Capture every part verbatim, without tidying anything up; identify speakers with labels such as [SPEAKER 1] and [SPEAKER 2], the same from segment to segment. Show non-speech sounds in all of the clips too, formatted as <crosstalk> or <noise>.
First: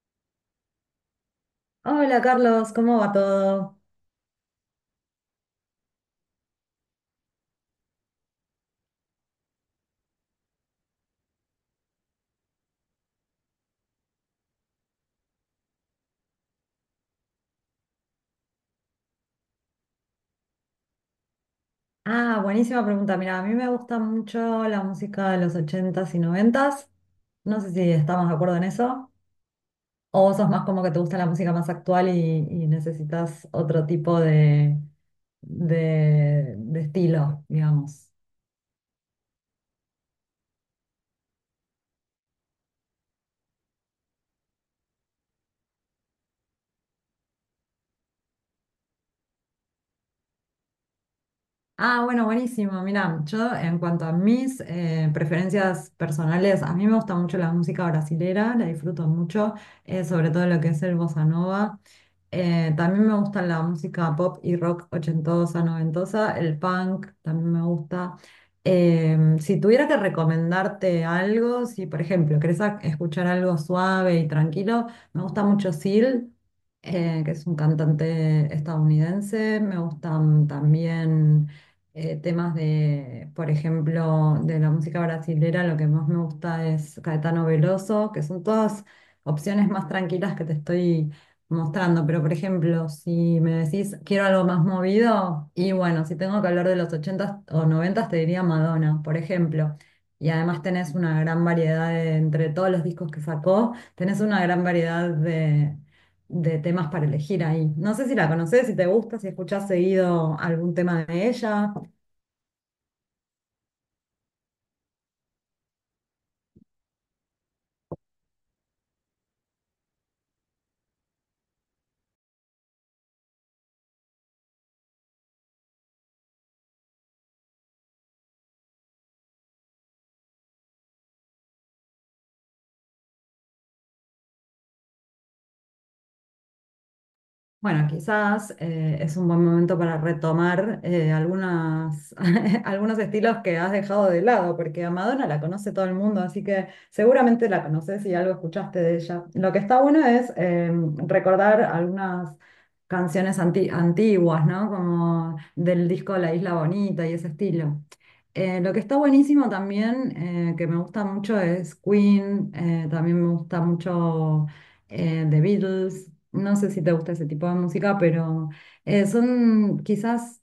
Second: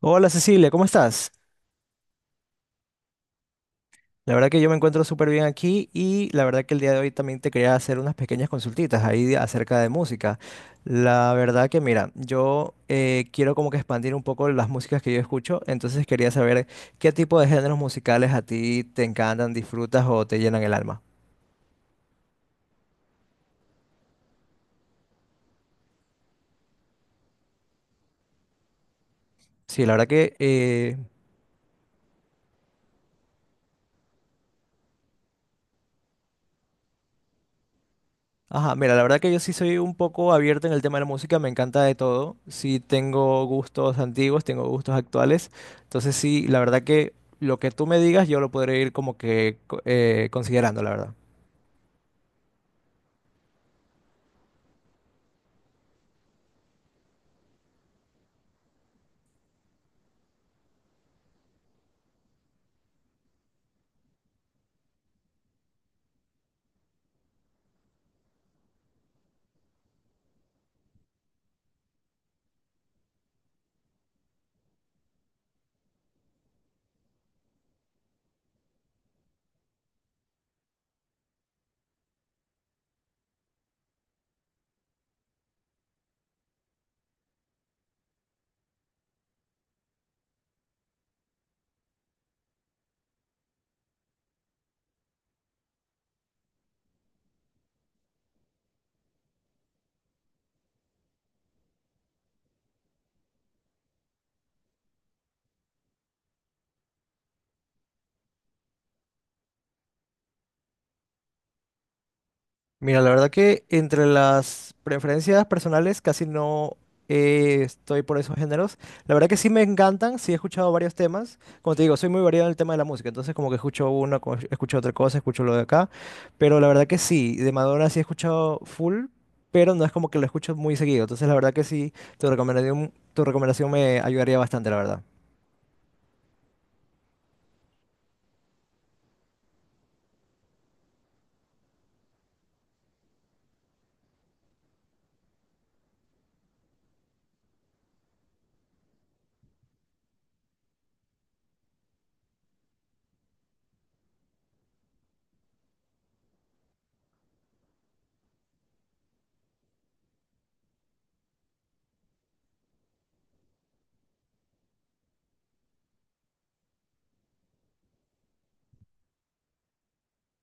[SPEAKER 1] Hola Cecilia, ¿cómo estás?
[SPEAKER 2] Hola Carlos, ¿cómo va todo?
[SPEAKER 1] La verdad que yo me encuentro súper bien aquí y la verdad que el día de hoy también te quería hacer unas pequeñas consultitas ahí de- acerca de música. La verdad que mira, yo eh, quiero como que expandir un poco las músicas que yo escucho, entonces quería saber qué tipo de géneros musicales a ti te encantan, disfrutas o te llenan el alma.
[SPEAKER 2] Ah, buenísima pregunta. Mira, a mí me gusta mucho la música de los ochentas y noventas. No sé si estamos de acuerdo en eso.
[SPEAKER 1] Sí, la verdad
[SPEAKER 2] ¿O
[SPEAKER 1] que
[SPEAKER 2] vos sos más como que
[SPEAKER 1] eh,
[SPEAKER 2] te gusta la música más actual y, y necesitas otro tipo de, de, de estilo, digamos?
[SPEAKER 1] ajá, mira, la verdad que yo sí soy un poco abierto en el tema de la música, me encanta de todo. Sí tengo gustos antiguos, tengo gustos actuales. Entonces sí, la verdad que lo que tú me digas yo lo podré ir como que co- eh, considerando, la verdad.
[SPEAKER 2] Ah, bueno, buenísimo. Mira, yo en cuanto a mis eh, preferencias personales, a mí me gusta mucho la música brasilera, la disfruto mucho, eh, sobre todo lo que es el bossa nova. Eh, también me gusta la música pop y rock ochentosa, noventosa, el punk también me gusta. Em, si tuviera que recomendarte algo, si por ejemplo querés a- escuchar algo suave y tranquilo, me gusta mucho Seal, eh, que es un cantante estadounidense. Me gustan también eh, temas de, por ejemplo, de la música brasilera, lo que más me gusta es Caetano Veloso, que son todas opciones más tranquilas que te estoy mostrando. Pero, por ejemplo, si me decís quiero algo más movido, y bueno, si tengo que hablar de los ochentas o noventas te diría Madonna, por ejemplo. Y además tenés una gran variedad de- entre todos los discos que sacó, tenés una gran variedad de, de temas para elegir ahí. No sé si la conoces, si te gusta, si escuchás seguido algún tema de ella.
[SPEAKER 1] Mira, la verdad que entre las preferencias personales casi no eh, estoy por esos géneros. La verdad que sí me encantan, sí he escuchado varios temas. Como te digo, soy muy variado en el tema de la música, entonces como que escucho uno, co- escucho otra cosa, escucho lo de acá. Pero la verdad que sí, de Madonna sí he escuchado full, pero no es como que lo escucho muy seguido. Entonces la verdad que sí, tu recomendación, tu recomendación me ayudaría bastante, la verdad.
[SPEAKER 2] Bueno, quizás eh, es un buen momento para retomar eh, algunas, <laughs> algunos estilos que has dejado de lado, porque a Madonna la conoce todo el mundo, así que seguramente la conoces y algo escuchaste de ella. Lo que está bueno es eh, recordar algunas canciones anti- antiguas, ¿no? Como del disco La Isla Bonita y ese estilo. Eh, lo que está buenísimo también, eh, que me gusta mucho, es Queen, eh, también me gusta mucho eh, The Beatles, no sé si te gusta ese tipo de música, pero eh, son quizás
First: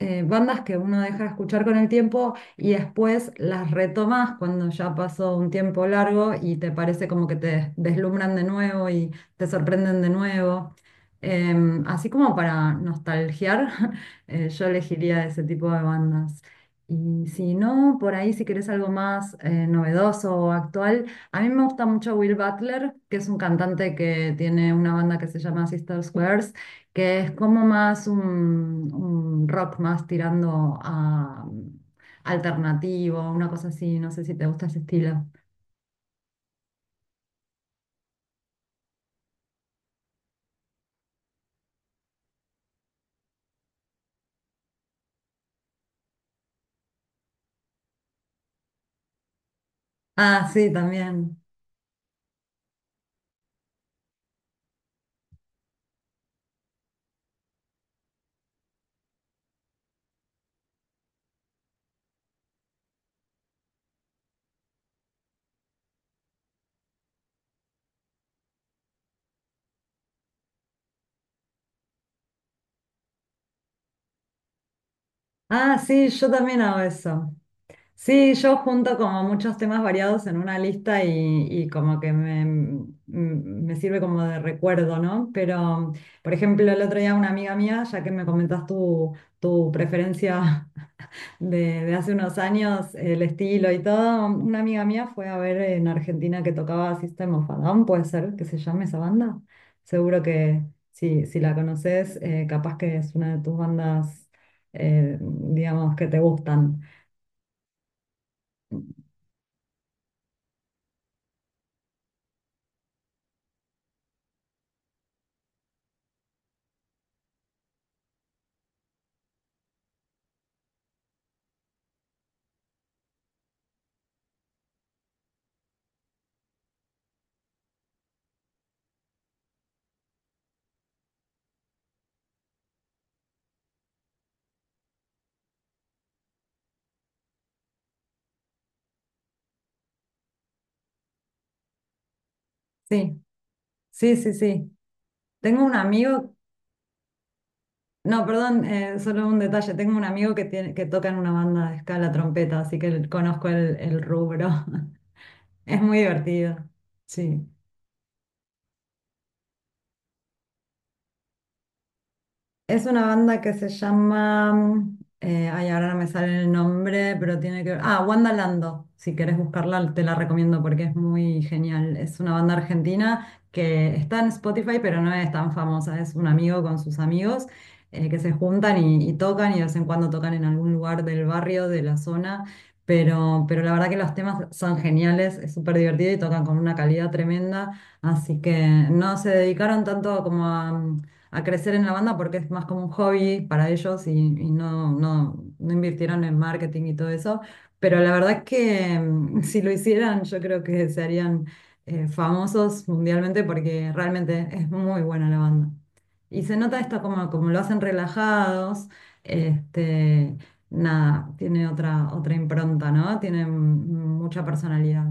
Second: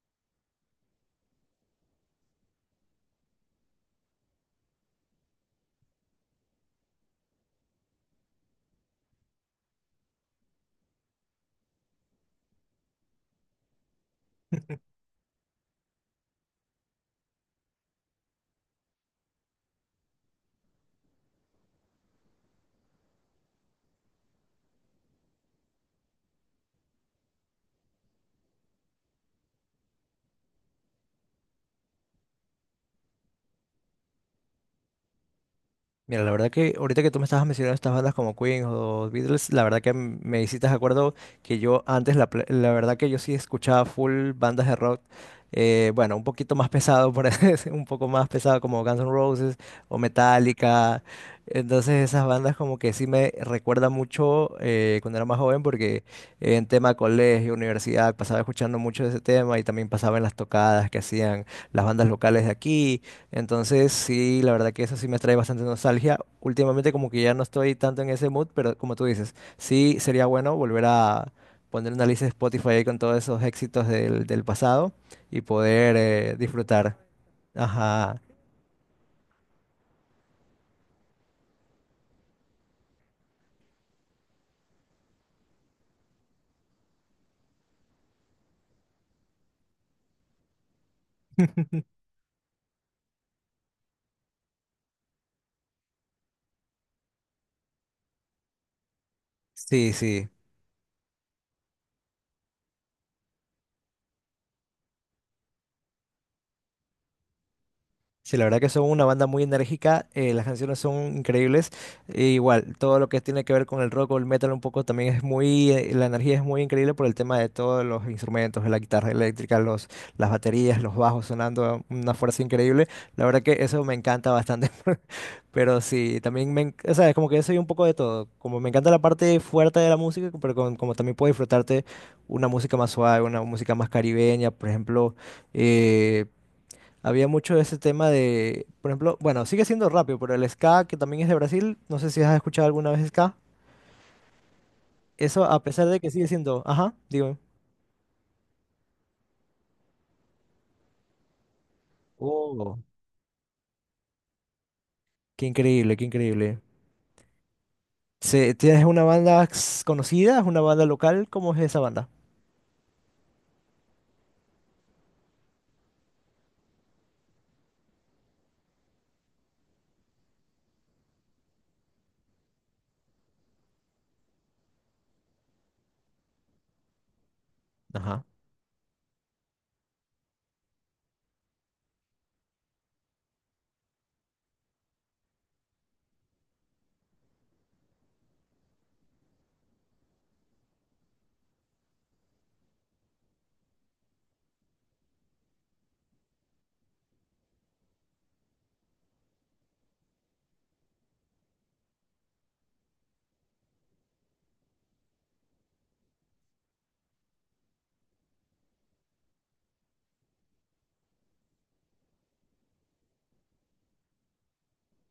[SPEAKER 2] eh, bandas que uno deja de escuchar con el tiempo y después las retomas cuando ya pasó un tiempo largo y te parece como que te des- deslumbran de nuevo y te sorprenden de nuevo. Em, así como para nostalgiar, <laughs> eh, yo elegiría ese tipo de bandas. Y si no, por ahí si querés algo más eh, novedoso o actual, a mí me gusta mucho Will Butler, que es un cantante que tiene una banda que se llama Sister Squares, que es como más un, un rock más tirando a mm, alternativo, una cosa así, no sé si te gusta ese estilo.
[SPEAKER 1] Mira, la verdad que ahorita que tú me estabas mencionando estas bandas como Queen o Beatles, la verdad que m- me hiciste de acuerdo que yo antes, la, pla- la verdad que yo sí escuchaba full bandas de rock, eh, bueno, un poquito más pesado, por <laughs> así decir, un poco más pesado como Guns N' Roses o
[SPEAKER 2] Ah, sí,
[SPEAKER 1] Metallica.
[SPEAKER 2] también.
[SPEAKER 1] Entonces esas bandas como que sí me recuerda mucho eh, cuando era más joven porque en tema colegio, universidad, pasaba escuchando mucho de ese tema y también pasaba en las tocadas que hacían las bandas locales de aquí. Entonces, sí, la verdad que eso sí me trae bastante nostalgia. Últimamente como que ya no estoy tanto en ese mood, pero como tú dices, sí sería bueno volver a poner una lista de Spotify ahí con todos esos éxitos del, del pasado y
[SPEAKER 2] Ah,
[SPEAKER 1] poder
[SPEAKER 2] sí, yo
[SPEAKER 1] eh,
[SPEAKER 2] también hago
[SPEAKER 1] disfrutar.
[SPEAKER 2] eso.
[SPEAKER 1] Ajá,
[SPEAKER 2] Sí, yo junto como muchos temas variados en una lista y, y como que me, mm, me sirve como de recuerdo, ¿no? Pero, por ejemplo, el otro día una amiga mía, ya que me comentas tu, tu preferencia de, de hace unos años, el estilo y todo. Una amiga mía fue a ver en Argentina que tocaba System of a Down, puede ser que se llame esa banda.
[SPEAKER 1] sí,
[SPEAKER 2] Seguro
[SPEAKER 1] sí.
[SPEAKER 2] que si, si la conoces, eh, capaz que es una de tus bandas, eh, digamos, que te gustan.
[SPEAKER 1] Sí, la verdad que son una banda muy enérgica, eh, las canciones son increíbles, e igual, todo lo que tiene que ver con el rock o el metal un poco también es muy, eh, la energía es muy increíble por el tema de todos los instrumentos, la guitarra eléctrica, los, las baterías, los bajos sonando a una fuerza increíble, la verdad que eso me encanta bastante, <laughs> pero sí, también me, en- o sea, es como que yo soy un poco de todo, como me encanta la parte fuerte de la música, pero con- como también puedo disfrutarte una música más suave, una música más caribeña, por ejemplo eh, había mucho de ese tema de, por ejemplo, bueno, sigue siendo rápido, pero el ska, que también es de Brasil, no sé si has escuchado alguna vez
[SPEAKER 2] Sí,
[SPEAKER 1] ska.
[SPEAKER 2] sí, sí, sí.
[SPEAKER 1] Eso, a
[SPEAKER 2] Tengo un
[SPEAKER 1] pesar de que sigue
[SPEAKER 2] amigo,
[SPEAKER 1] siendo, ajá, digo,
[SPEAKER 2] no, perdón, eh, solo un detalle, tengo un amigo que, tiene, que toca en una banda de escala trompeta, así
[SPEAKER 1] oh,
[SPEAKER 2] que el- conozco el, el rubro. <laughs>
[SPEAKER 1] qué
[SPEAKER 2] Es
[SPEAKER 1] increíble,
[SPEAKER 2] muy
[SPEAKER 1] qué
[SPEAKER 2] divertido,
[SPEAKER 1] increíble.
[SPEAKER 2] sí.
[SPEAKER 1] Se- ¿tienes una banda s- conocida, una banda local? ¿Cómo es esa banda?
[SPEAKER 2] Es una banda que se llama, eh, ay, ahora no me sale el nombre, pero tiene que ver, ah, Wandalando, si querés buscarla te la recomiendo porque es muy genial. Es una banda argentina que está en Spotify, pero no es tan famosa, es un amigo con sus amigos eh, que
[SPEAKER 1] Ajá.
[SPEAKER 2] se juntan y, y tocan y de vez en cuando tocan en algún lugar del barrio, de la zona, pero, pero la verdad que los temas son geniales, es súper divertido y tocan con una calidad tremenda. Así que no se dedicaron tanto como a, a crecer en la banda porque es más como un hobby para ellos y, y no, no, no invirtieron en marketing y todo eso. Pero la verdad es que mm, <laughs> si lo hicieran, yo creo que se harían eh, famosos mundialmente porque realmente es muy buena la banda. Y se nota esto como, como lo hacen relajados, este, nada, tiene otra, otra impronta, ¿no? Tiene mm, mucha personalidad.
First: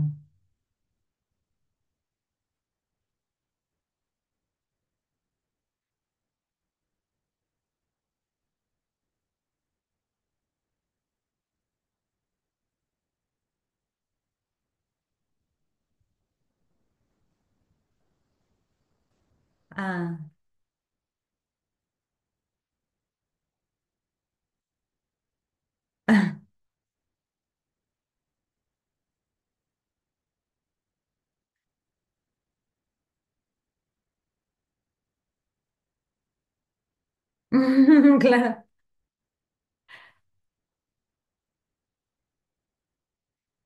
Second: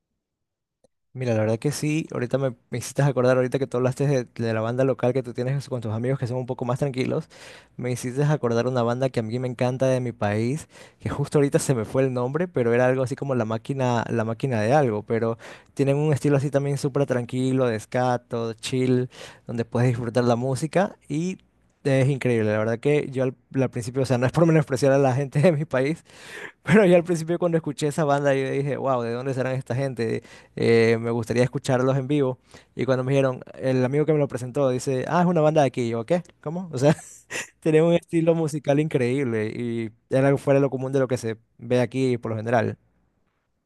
[SPEAKER 1] Mira, la verdad que sí, ahorita me, me hiciste acordar, ahorita que tú hablaste de, de la banda local que tú tienes con tus amigos que son un poco más tranquilos, me hiciste acordar una banda que a mí me encanta de mi país, que justo ahorita se me fue el nombre, pero era algo así como La Máquina, La Máquina de algo, pero tienen un estilo así también súper tranquilo, de ska, todo chill, donde puedes
[SPEAKER 2] Ah,
[SPEAKER 1] disfrutar la música y es increíble, la verdad que yo al, al principio, o sea, no es por menospreciar a la gente de mi país, pero yo al principio cuando escuché esa banda yo dije, wow, ¿de dónde serán esta gente? Eh, me gustaría escucharlos en vivo. Y cuando me dijeron, el amigo que me lo presentó dice, ah, es una banda de aquí. Y yo, ¿qué? ¿Cómo? O sea, <laughs> tienen un
[SPEAKER 2] <laughs>
[SPEAKER 1] estilo
[SPEAKER 2] claro.
[SPEAKER 1] musical increíble y era algo fuera de lo común de lo que se ve aquí por lo general.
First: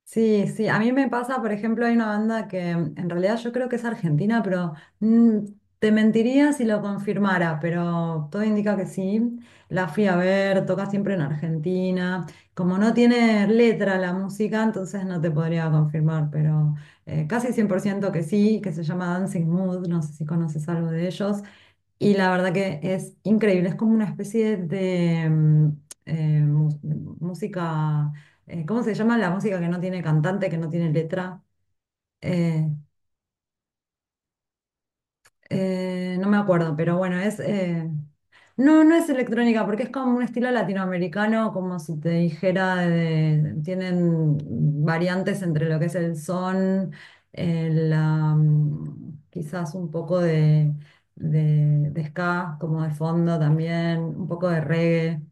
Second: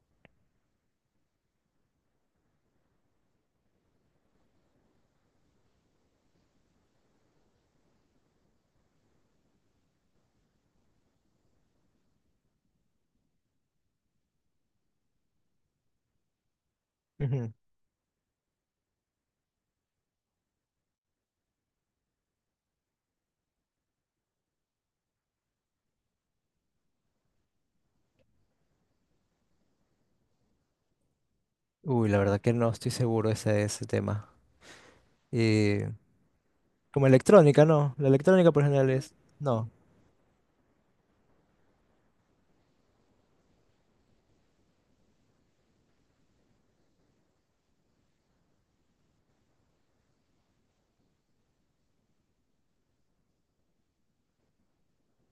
[SPEAKER 2] Sí, sí, a mí me pasa, por ejemplo, hay una banda que mm, en realidad yo creo que es argentina, pero mm, te mentiría si lo confirmara, pero todo indica que sí. La fui a ver, toca siempre en Argentina. Como no tiene letra la música, entonces no te podría confirmar, pero eh,
[SPEAKER 1] Ujú.
[SPEAKER 2] casi cien por ciento que sí, que se llama Dancing Mood, no sé si conoces algo de ellos. Y la verdad que es increíble, es como una especie de mm, eh, mu- música, eh, ¿cómo se llama? La música que no tiene cantante, que no tiene letra.
[SPEAKER 1] Uy, la verdad que
[SPEAKER 2] eh,
[SPEAKER 1] no estoy seguro ese de ese tema. Y
[SPEAKER 2] Eh, no me acuerdo, pero
[SPEAKER 1] como
[SPEAKER 2] bueno, es...
[SPEAKER 1] electrónica,
[SPEAKER 2] eh,
[SPEAKER 1] no. La electrónica por lo
[SPEAKER 2] No,
[SPEAKER 1] general
[SPEAKER 2] no es
[SPEAKER 1] es,
[SPEAKER 2] electrónica,
[SPEAKER 1] no.
[SPEAKER 2] porque es como un estilo latinoamericano, como si te dijera, de- tienen variantes entre lo que es el son, el, am, quizás un poco de, de, de ska, como de fondo también, un poco de reggae.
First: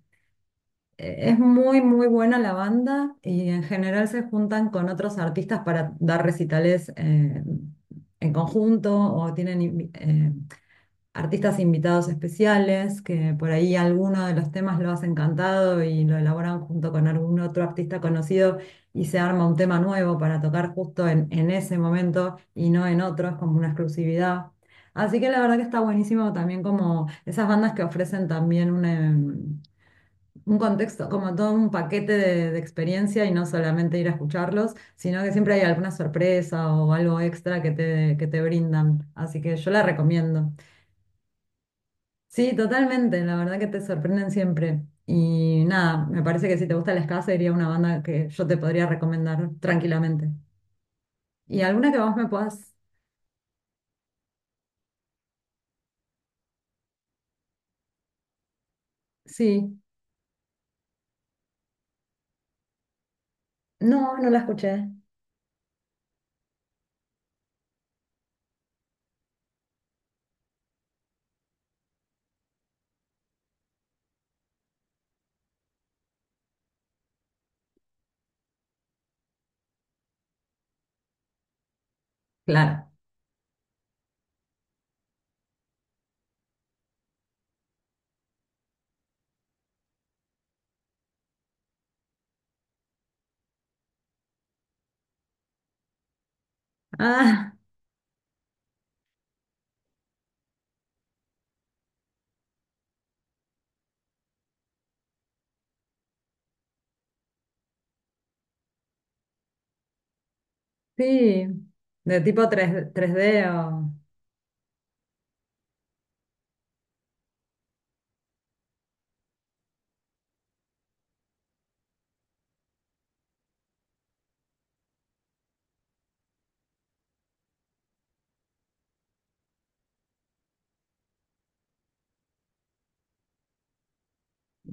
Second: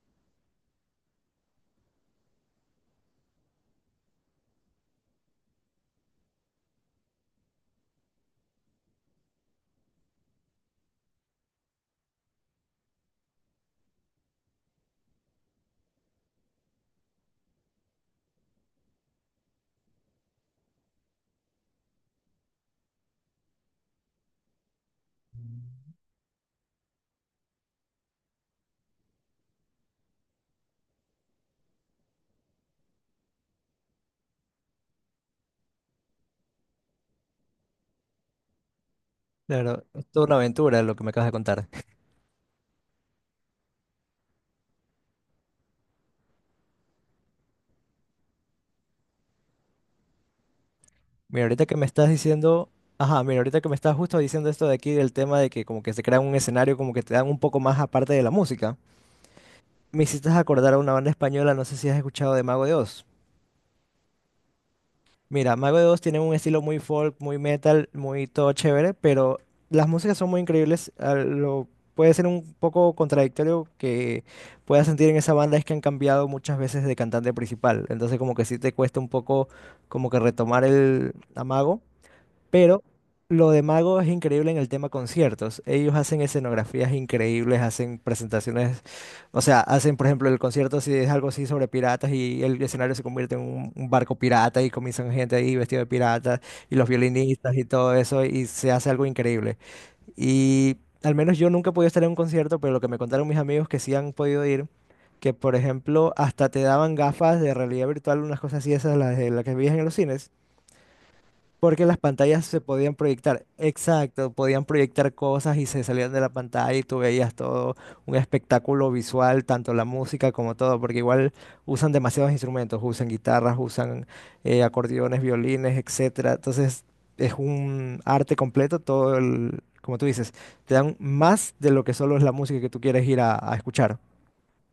[SPEAKER 2] Eh, Es muy, muy buena la banda y en general se juntan con otros artistas para dar recitales eh, en conjunto o tienen eh, artistas invitados especiales, que por ahí alguno de los temas lo hacen cantado y lo elaboran junto con algún otro artista conocido y se arma un tema nuevo para tocar justo en, en ese momento y no en otros, como una exclusividad. Así que la verdad que está buenísimo también como esas bandas que ofrecen también un, em, un contexto, como todo un paquete de, de experiencia y no solamente ir a escucharlos, sino que siempre hay alguna sorpresa o algo extra que te, que te brindan. Así que yo la
[SPEAKER 1] Claro, es toda una
[SPEAKER 2] recomiendo.
[SPEAKER 1] aventura lo que me acabas de contar.
[SPEAKER 2] Sí, totalmente, la verdad que te sorprenden siempre. Y nada, me parece que si te gusta el ska sería una banda que yo te podría recomendar tranquilamente.
[SPEAKER 1] Mira,
[SPEAKER 2] ¿Y
[SPEAKER 1] ahorita que me
[SPEAKER 2] alguna que
[SPEAKER 1] estás
[SPEAKER 2] vos me
[SPEAKER 1] diciendo,
[SPEAKER 2] puedas?
[SPEAKER 1] ajá, mira, ahorita que me estás justo diciendo esto de aquí del tema de que como que se crea un escenario como que te dan un poco más aparte de la música,
[SPEAKER 2] Sí.
[SPEAKER 1] me hiciste acordar a una banda española, no sé si has escuchado de Mago de Oz.
[SPEAKER 2] No, no la escuché.
[SPEAKER 1] Mira, Mago de Oz tiene un estilo muy folk, muy metal, muy todo chévere, pero las músicas son muy increíbles. A lo puede ser un poco contradictorio que puedas sentir en esa banda es que han cambiado muchas veces de cantante principal, entonces como que sí te cuesta un poco como que retomar el amago. Pero
[SPEAKER 2] Claro.
[SPEAKER 1] lo de Mago es increíble en el tema conciertos. Ellos hacen escenografías increíbles, hacen presentaciones, o sea, hacen, por ejemplo, el concierto si es algo así sobre piratas y el escenario se convierte en un, un barco pirata y comienzan gente ahí vestida de pirata y los
[SPEAKER 2] Ah,
[SPEAKER 1] violinistas y todo eso y se hace algo increíble. Y al menos yo nunca he podido estar en un concierto, pero lo que me contaron mis amigos que sí han podido ir, que por ejemplo hasta te daban gafas de realidad virtual, unas cosas así, esas las, de las que veías en los cines.
[SPEAKER 2] sí.
[SPEAKER 1] Porque las
[SPEAKER 2] ¿De
[SPEAKER 1] pantallas
[SPEAKER 2] tipo
[SPEAKER 1] se
[SPEAKER 2] tres,
[SPEAKER 1] podían
[SPEAKER 2] tres
[SPEAKER 1] proyectar,
[SPEAKER 2] d o...?
[SPEAKER 1] exacto, podían proyectar cosas y se salían de la pantalla y tú veías todo un espectáculo visual, tanto la música como todo, porque igual usan demasiados instrumentos, usan guitarras, usan eh, acordeones, violines, etcétera. Entonces es un arte completo, todo el, como tú dices, te dan más de lo que solo es la música que tú quieres ir a a escuchar.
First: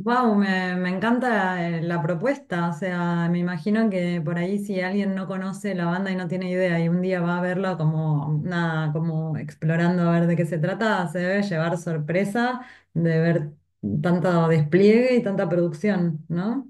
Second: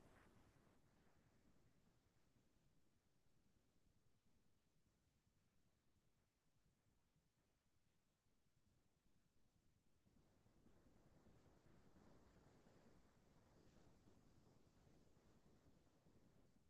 [SPEAKER 2] Wow, me, me encanta eh, la propuesta. O sea, me imagino que por ahí si alguien no conoce la banda y no tiene idea y un día va a verla como nada, como explorando a ver de qué se trata, se debe llevar sorpresa de ver tanto despliegue y tanta producción, ¿no?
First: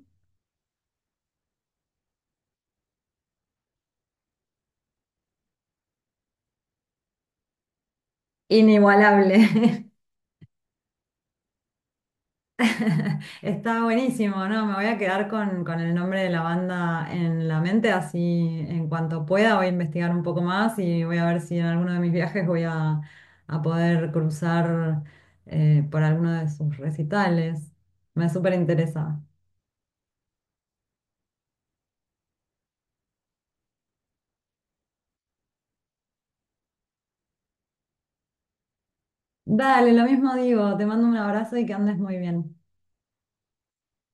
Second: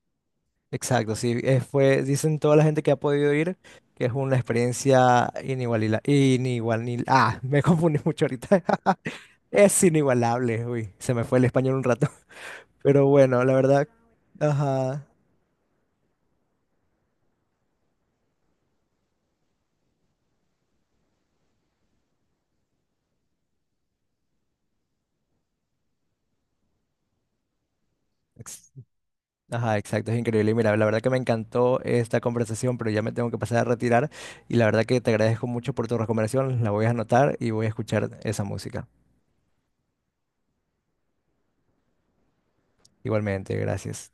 [SPEAKER 1] Exacto, sí, eh, fue, dicen toda la gente que ha podido ir que es una experiencia inigualable. Inigualil- ah, <laughs> me confundí mucho ahorita, <laughs>
[SPEAKER 2] Inigualable.
[SPEAKER 1] es
[SPEAKER 2] <laughs>
[SPEAKER 1] inigualable, uy, se me fue el español un rato, <laughs> pero bueno, la
[SPEAKER 2] Está
[SPEAKER 1] verdad,
[SPEAKER 2] buenísimo, ¿no? Me voy a
[SPEAKER 1] ajá,
[SPEAKER 2] quedar con, con el nombre de la banda en la mente, así en cuanto pueda voy a investigar un poco más y voy a ver si en alguno de mis viajes voy a, a poder cruzar eh, por alguno de sus recitales. Me súper
[SPEAKER 1] ex-
[SPEAKER 2] interesa.
[SPEAKER 1] ajá, exacto, es increíble, y mira, la verdad que me encantó esta conversación, pero ya me tengo que pasar a retirar, y la verdad que te agradezco mucho por tu recomendación, la voy a anotar y voy a escuchar esa música,
[SPEAKER 2] Dale, lo mismo digo, te mando un abrazo y que andes muy bien.
[SPEAKER 1] igualmente, gracias.